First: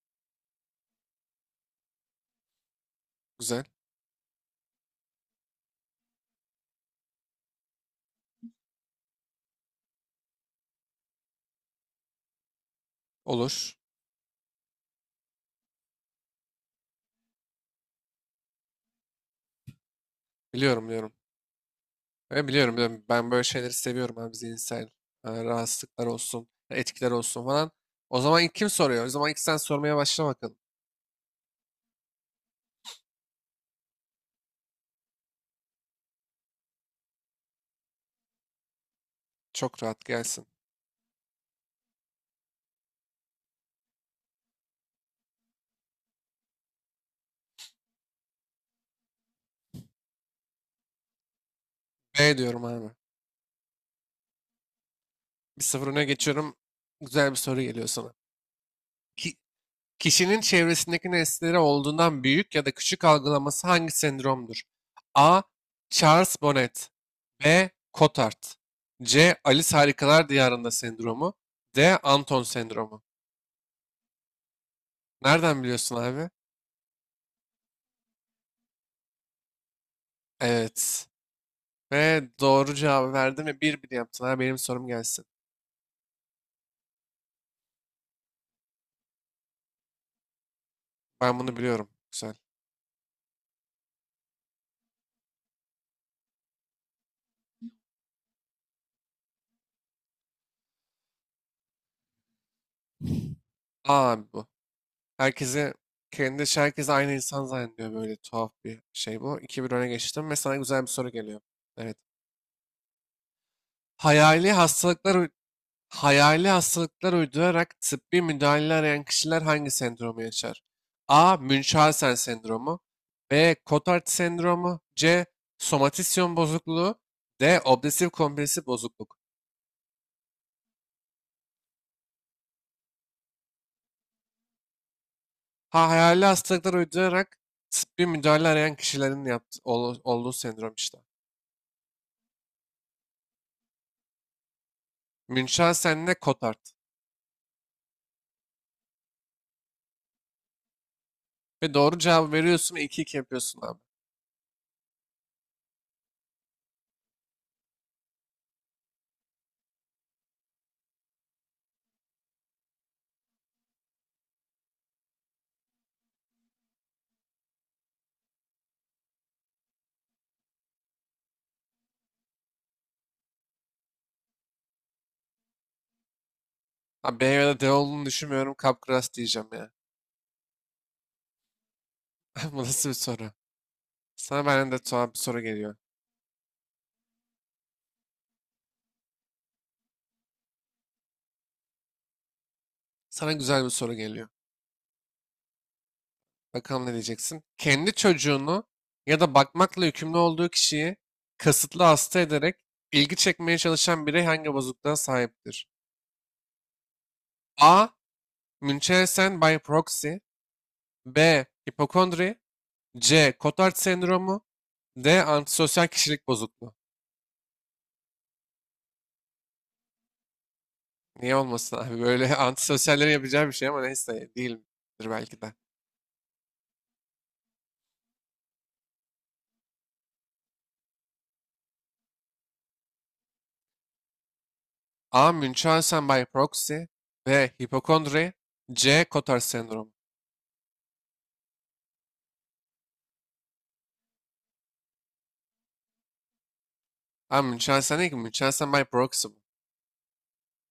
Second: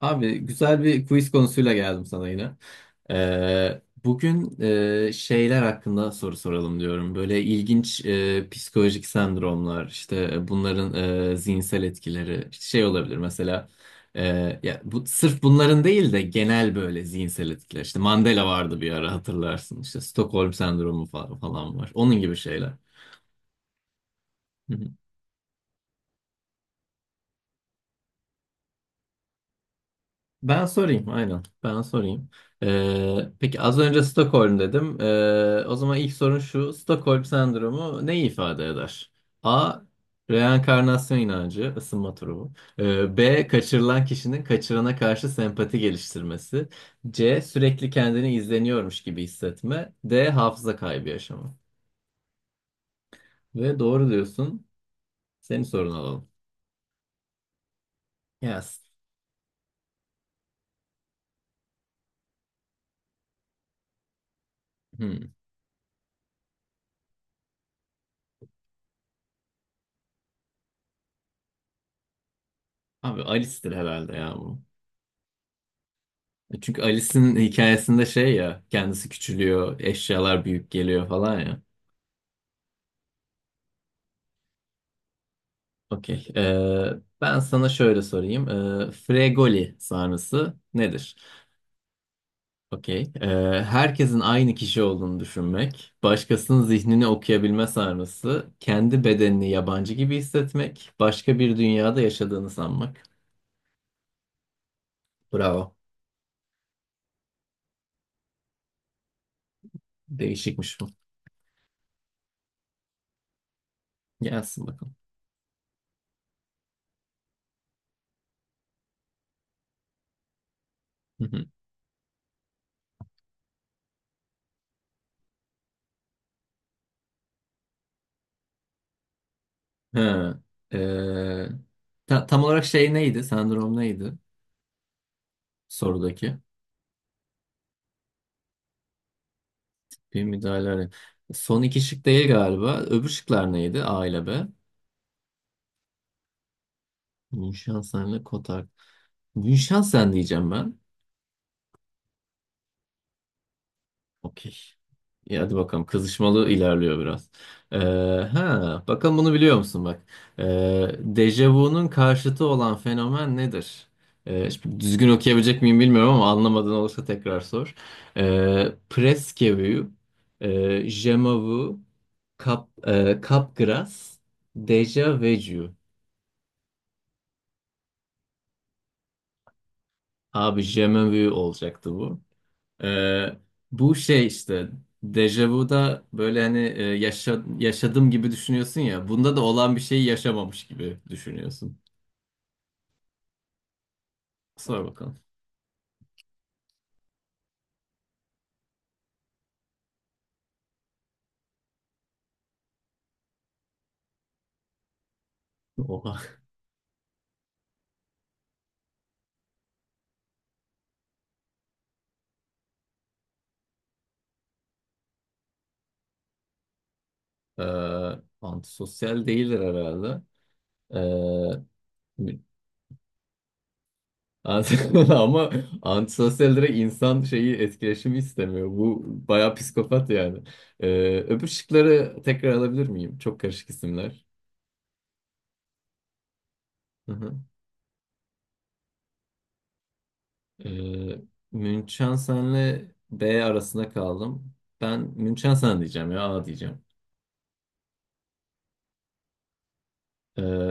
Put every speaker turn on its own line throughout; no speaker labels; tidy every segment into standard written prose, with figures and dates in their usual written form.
Abi güzel bir quiz konusuyla geldim sana yine.
Güzel.
Bugün şeyler hakkında soru soralım diyorum. Böyle ilginç psikolojik sendromlar, işte bunların zihinsel etkileri, işte şey olabilir mesela.
Olur.
e, Ya bu sırf bunların değil de genel böyle zihinsel etkiler. İşte Mandela vardı bir ara hatırlarsın. İşte Stockholm
Biliyorum,
sendromu
biliyorum.
falan var. Onun gibi
Ben
şeyler.
biliyorum, biliyorum. Ben böyle şeyleri seviyorum abi, zihinsel rahatsızlıklar olsun, etkiler olsun falan. O zaman ilk kim soruyor? O zaman ilk sen sormaya başla bakalım.
Ben sorayım, aynen. Ben sorayım. Peki az önce Stockholm dedim. O zaman ilk sorun şu. Stockholm sendromu neyi ifade eder? A.
Çok rahat gelsin.
Reenkarnasyon inancı, ısınma turu bu. B. Kaçırılan kişinin kaçırana karşı sempati geliştirmesi. C. Sürekli kendini izleniyormuş gibi hissetme. D. Hafıza kaybı yaşama.
B diyorum abi.
Ve doğru diyorsun. Senin
1-0
sorunu
öne
alalım.
geçiyorum. Güzel bir soru geliyor sana.
Yes.
Ki- Kişinin çevresindeki nesneleri olduğundan büyük ya da küçük algılaması hangi sendromdur?
Hmm.
A. Charles Bonnet. B. Cotard. C. Alice Harikalar Diyarında sendromu. D. Anton sendromu.
Abi Alice'tir herhalde ya bu.
Nereden biliyorsun abi?
Çünkü Alice'in hikayesinde şey ya kendisi küçülüyor, eşyalar büyük
Evet.
geliyor falan ya.
Ve doğru cevabı verdin ve 1-1 yaptın. Ha, benim sorum gelsin.
Okey. Ben sana şöyle sorayım. Fregoli sarnısı nedir?
Ben bunu biliyorum. Güzel.
Okey. Herkesin aynı kişi olduğunu düşünmek, başkasının zihnini okuyabilme sarnısı, kendi bedenini yabancı gibi hissetmek, başka bir dünyada yaşadığını sanmak.
Aa abi, bu. Herkesi
Bravo.
Kendi, herkes aynı insan zannediyor, böyle tuhaf bir şey bu. 2 bir öne geçtim ve sana
Değişikmiş
güzel bir
bu.
soru geliyor. Evet. Hayali
Gelsin bakalım.
hastalıklar Hayali hastalıklar uydurarak tıbbi müdahale arayan kişiler hangi sendromu yaşar?
Hı
A.
hı.
Münchhausen sendromu. B. Cotard sendromu. C. Somatisyon bozukluğu. D. Obsesif kompulsif bozukluk.
Ha, ee, tam olarak şey neydi? Sendrom neydi?
Ha, hayali
Sorudaki.
hastalıklar uydurarak tıbbi müdahale arayan kişilerin
Bir
olduğu sendrom
müdahale.
işte.
Son iki şık değil galiba. Öbür şıklar neydi? A ile B.
Münchhausen ile Cotard.
Münşansen ile Kotak. Münşansen diyeceğim ben.
Ve doğru cevabı veriyorsun ve 2-2 yapıyorsun abi.
Okey. İyi hadi bakalım. Kızışmalı ilerliyor biraz. Ee, ha, Bakalım bunu biliyor musun bak. Dejavu'nun karşıtı olan fenomen nedir? Şimdi düzgün okuyabilecek miyim bilmiyorum ama anlamadığın olursa tekrar sor. Presque vu, je m'avoue, capgras, déjà vu.
Ha, B ya da D olduğunu düşünmüyorum. Capgras diyeceğim ya.
Abi je m'avoue olacaktı bu.
Bu nasıl bir
Ee,
soru?
Bu şey
Sana
işte
benden de tuhaf bir soru geliyor.
dejavuda böyle hani yaşadım gibi düşünüyorsun ya. Bunda da olan bir şeyi yaşamamış gibi düşünüyorsun.
Sana güzel bir soru geliyor.
Sor bakalım.
Bakalım ne diyeceksin? Kendi çocuğunu ya da bakmakla yükümlü olduğu kişiyi kasıtlı hasta ederek ilgi çekmeye çalışan birey hangi bozukluğa sahiptir?
Oha.
A. Münchhausen by proxy. B. Hipokondri. C. Cotard sendromu. D. Antisosyal kişilik bozukluğu.
Ee, Antisosyal değildir herhalde.
Niye
Ee,
olmasın abi? Böyle antisosyallerin yapacağı bir şey, ama neyse değildir belki
Ama
de.
antisosyal direkt insan şeyi etkileşimi istemiyor. Bu bayağı psikopat yani. Öbür şıkları tekrar alabilir miyim? Çok karışık isimler.
A. Münchhausen by proxy. B. Hipokondri. C. Cotard sendromu.
Ee, Münchhausen'le B arasında kaldım. Ben Münchhausen diyeceğim ya A diyeceğim.
Ha, Münchhausen değil ki. Münchhausen by proxy bu.
Ee,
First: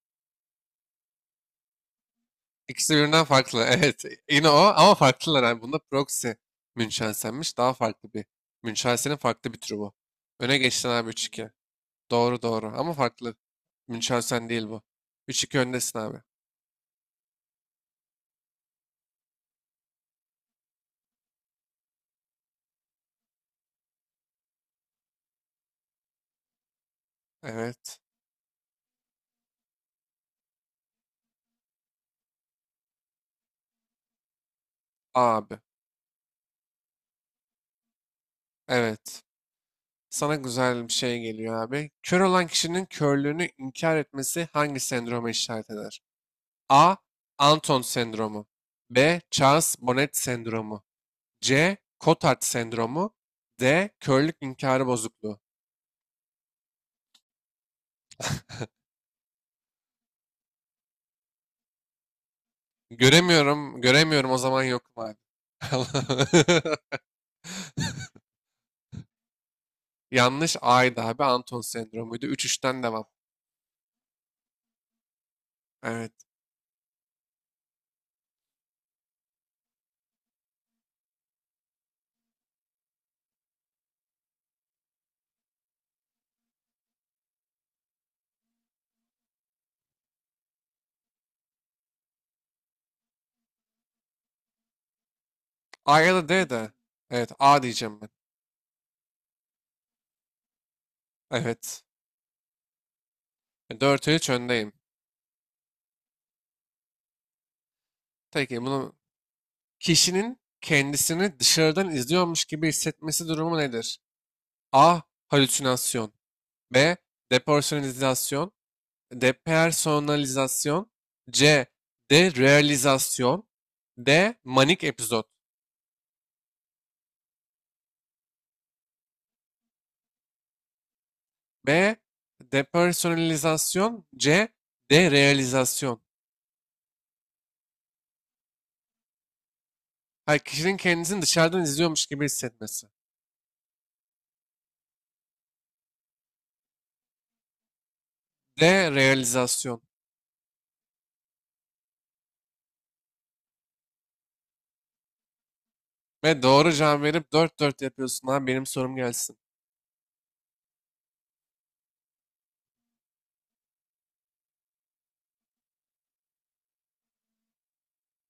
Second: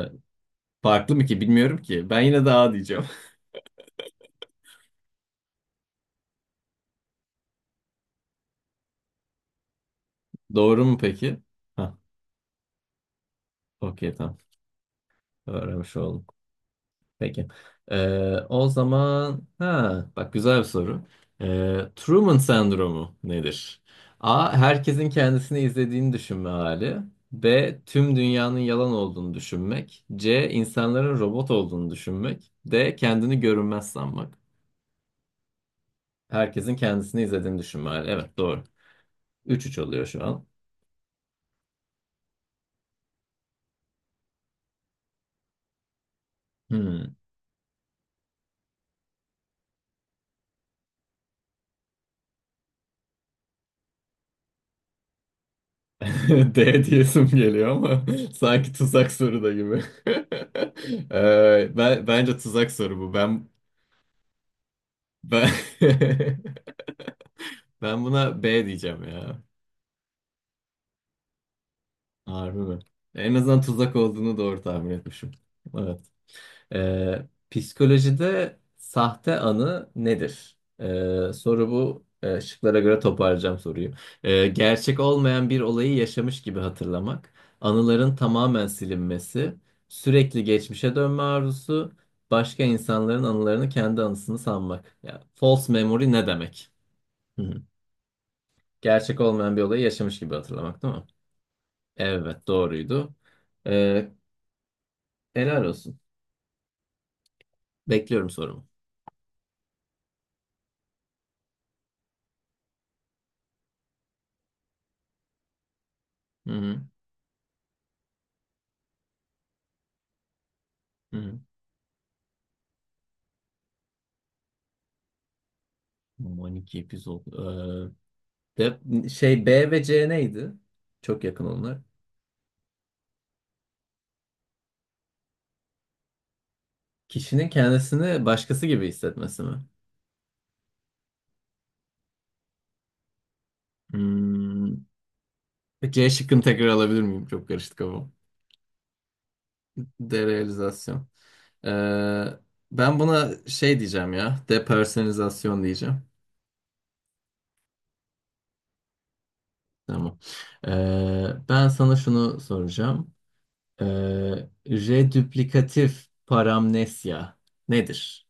Farklı mı ki bilmiyorum ki. Ben yine de A
İkisi
diyeceğim.
birbirinden farklı. Evet. Yine o ama farklılar. Yani bunda proxy Münchhausen'miş. Daha farklı bir. Münchhausen'in farklı bir türü bu. Öne
Doğru
geçtin
mu
abi,
peki?
3-2.
Ha,
Doğru, doğru. Ama farklı.
okey tamam.
Münchhausen değil bu. 3-2
Öğrenmiş
öndesin abi.
oldum. Peki. O zaman ha bak güzel bir soru. Truman sendromu nedir? A. Herkesin kendisini izlediğini düşünme hali. B.
Evet.
Tüm dünyanın yalan olduğunu düşünmek. C. İnsanların robot olduğunu düşünmek. D. Kendini görünmez sanmak.
Abi.
Herkesin kendisini izlediğini düşünme hali. Evet doğru.
Evet.
Üç üç oluyor şu
Sana
an.
güzel bir şey geliyor abi. Kör olan kişinin körlüğünü inkar etmesi hangi sendroma işaret eder? A.
Hmm.
Anton sendromu. B. Charles-Bonnet sendromu. C. Cotard sendromu. D. Körlük inkarı bozukluğu.
D diyesim geliyor ama sanki tuzak soru da gibi. Bence tuzak soru bu. Ben
Göremiyorum, göremiyorum, o zaman yokum abi.
Ben ben buna B diyeceğim ya.
Yanlış, A'ydı abi. Anton sendromuydu. Üç
Harbi mi?
3ten devam.
En azından tuzak olduğunu doğru tahmin etmişim. Evet.
Evet.
Ee, Psikolojide sahte anı nedir? Soru bu. Şıklara göre toparlayacağım soruyu. Gerçek olmayan bir olayı yaşamış gibi hatırlamak, anıların tamamen silinmesi, sürekli geçmişe dönme arzusu, başka insanların anılarını kendi anısını sanmak. Ya, false
A
memory
ya da
ne
D
demek?
de. Evet, A diyeceğim ben.
Gerçek olmayan bir olayı yaşamış gibi hatırlamak değil mi?
Evet.
Evet doğruydu. Ee,
4-3 öndeyim.
Helal olsun. Bekliyorum
Peki
sorumu.
bunu Kişinin kendisini dışarıdan izliyormuş gibi hissetmesi durumu nedir? A. Halüsinasyon.
Hı hı.
B. Depersonalizasyon. Depersonalizasyon.
Hı hı.
C. Derealizasyon. D. Manik epizod.
Aman iki epizod. Şey B ve C neydi? Çok yakın onlar.
B. Depersonalizasyon. C. Derealizasyon.
Kişinin kendisini başkası gibi hissetmesi mi?
Hayır, kişinin kendisini dışarıdan izliyormuş gibi hissetmesi.
Hmm. C şıkkını tekrar alabilir miyim? Çok karıştı kafam.
D. Realizasyon.
Derealizasyon. Ee, Ben buna şey diyeceğim ya. Depersonalizasyon diyeceğim.
Ve doğru cevap verip 4-4 yapıyorsun abi. Benim sorum gelsin.
Tamam. Ben sana şunu soracağım. Redüplikatif paramnesya nedir?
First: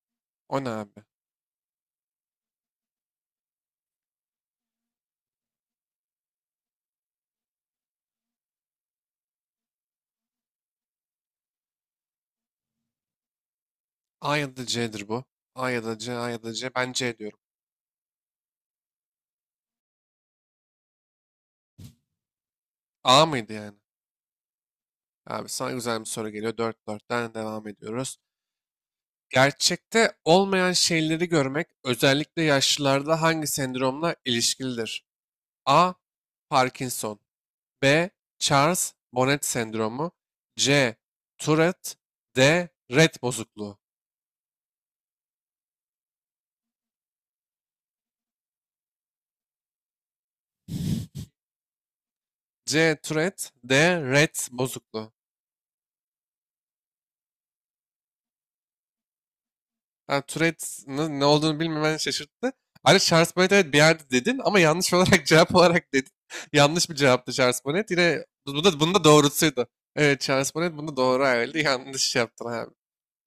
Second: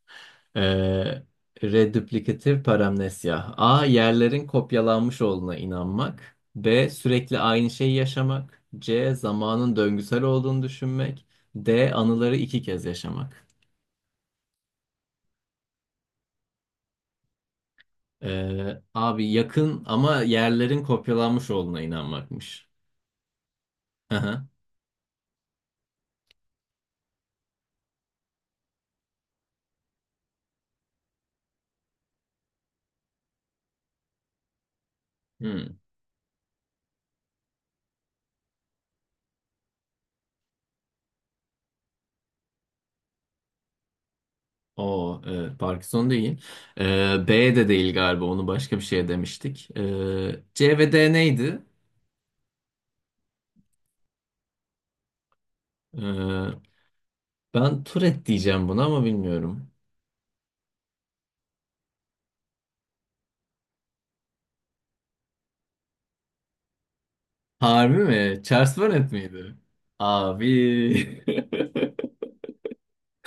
O ne abi?
Ee, Redüplikatif paramnesya. A. Yerlerin kopyalanmış olduğuna inanmak. B. Sürekli aynı şeyi yaşamak. C. Zamanın döngüsel olduğunu düşünmek. D. Anıları iki kez yaşamak.
A ya da C'dir bu. A ya da C, A ya da C. Ben C diyorum.
Abi yakın ama yerlerin kopyalanmış olduğuna inanmakmış.
A mıydı yani?
Aha.
Abi, sana güzel bir soru geliyor. 4-4'ten devam ediyoruz. Gerçekte olmayan şeyleri görmek özellikle yaşlılarda hangi sendromla ilişkilidir?
Hmm.
A. Parkinson. B. Charles Bonnet sendromu. C. Tourette. D. Rett bozukluğu.
O evet, Parkinson değil. B de değil galiba. Onu başka bir şeye demiştik. C ve D neydi?
C. Tourette. D. Rett bozukluğu.
Ee, Ben Tourette diyeceğim buna ama bilmiyorum.
Ha, Tourette'nin ne olduğunu bilmemen şaşırttı. Ayrıca Charles Bonnet, evet, bir yerde dedin ama yanlış olarak cevap olarak dedin. Yanlış bir cevaptı Charles Bonnet.
Harbi
Yine
mi?
bu
Charles
da, bunun da
Bonnet miydi?
doğrusuydu. Evet,
Abi.
Charles Bonnet bunu doğru ayarladı. Yanlış yaptın abi.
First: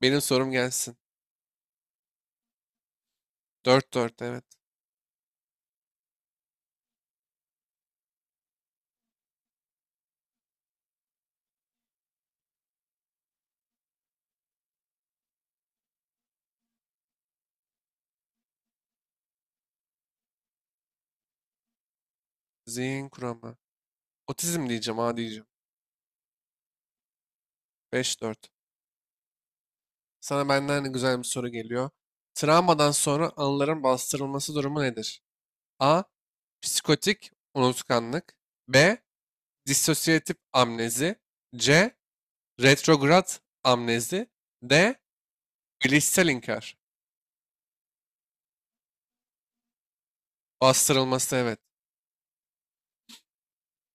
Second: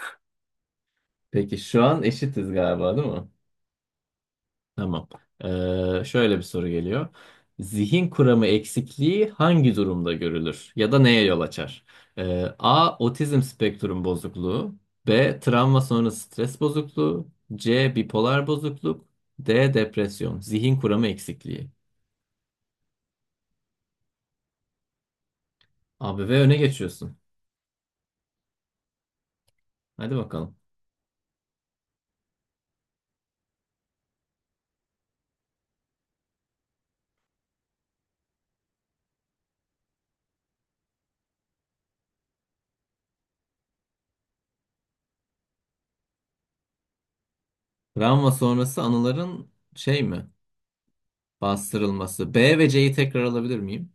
Benim sorum gelsin.
Peki şu an eşitiz galiba değil mi?
4-4, evet.
Tamam. Şöyle bir soru geliyor. Zihin kuramı eksikliği hangi durumda görülür ya da neye yol açar? A. Otizm spektrum bozukluğu. B. Travma sonrası stres bozukluğu. C. Bipolar bozukluk. D. Depresyon. Zihin kuramı eksikliği.
Zihin kuramı. Otizm diyeceğim, ha, diyeceğim.
Abi ve öne geçiyorsun.
5-4.
Hadi
Sana
bakalım.
benden güzel bir soru geliyor. Travmadan sonra anıların bastırılması durumu nedir? A. Psikotik unutkanlık. B. Dissosiyatif amnezi. C. Retrograd amnezi. D. Bilişsel inkar.
Travma sonrası anıların şey mi?
Bastırılması, evet.
Bastırılması. B ve C'yi tekrar alabilir miyim?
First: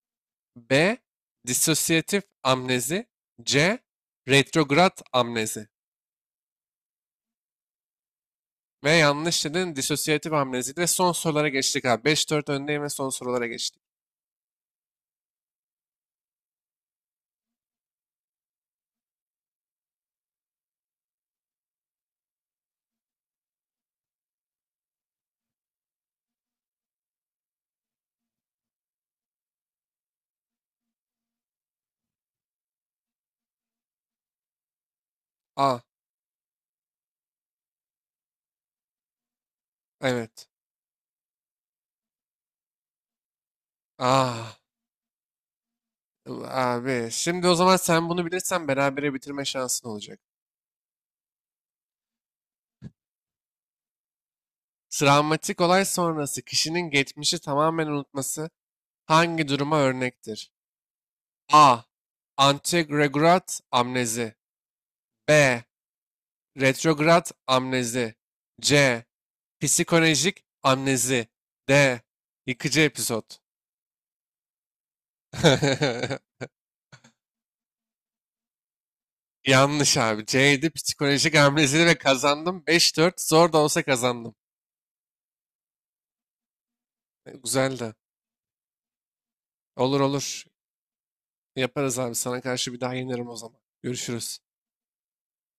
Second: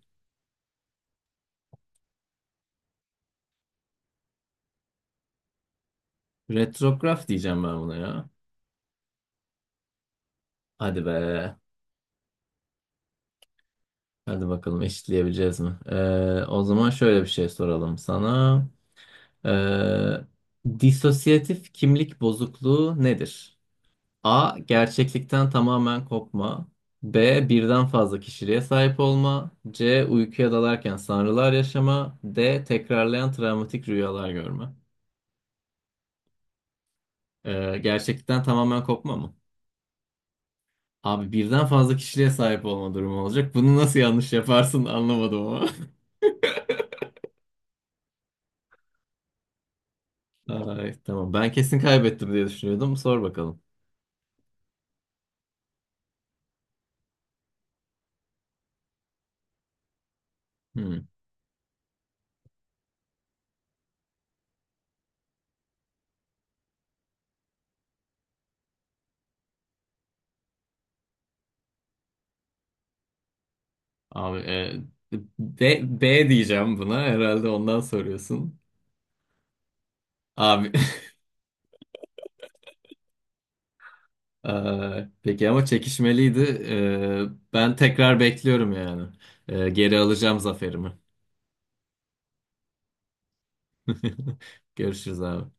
B. Disosyatif amnezi. C. Retrograd amnezi.
Retrograf diyeceğim ben buna ya.
Ve yanlış dedin, disosyatif amnezi. Ve
Hadi
son sorulara
be.
geçtik abi. 5-4 öndeyim ve son sorulara geçtik.
Hadi bakalım eşitleyebileceğiz mi? O zaman şöyle bir şey soralım sana. Ee, Disosiyatif kimlik bozukluğu nedir? A. Gerçeklikten tamamen kopma. B. Birden fazla kişiliğe sahip olma. C. Uykuya dalarken sanrılar yaşama. D. Tekrarlayan travmatik rüyalar görme.
A.
Gerçeklikten tamamen kopma mı?
Evet.
Abi birden fazla kişiliğe sahip olma durumu olacak. Bunu nasıl yanlış
A.
yaparsın anlamadım ama.
Abi. Şimdi o zaman sen bunu bilirsen berabere bitirme şansın olacak.
Ay, tamam. Ben kesin kaybettim diye düşünüyordum. Sor bakalım.
Travmatik olay sonrası kişinin geçmişi tamamen unutması hangi duruma örnektir?
Hmm.
A. Anteregrat amnezi. B. Retrograt amnezi. C. Psikolojik amnezi. D. Yıkıcı episod.
Abi e, B diyeceğim buna. Herhalde ondan soruyorsun.
Yanlış abi. C'ydi
Abi.
psikolojik amnezi ve kazandım. 5-4, zor da olsa kazandım.
Peki ama çekişmeliydi. Ben
Güzeldi.
tekrar bekliyorum yani. Geri
Olur,
alacağım
olur.
zaferimi.
Yaparız abi. Sana karşı bir daha yenirim o zaman. Görüşürüz.
Görüşürüz abi.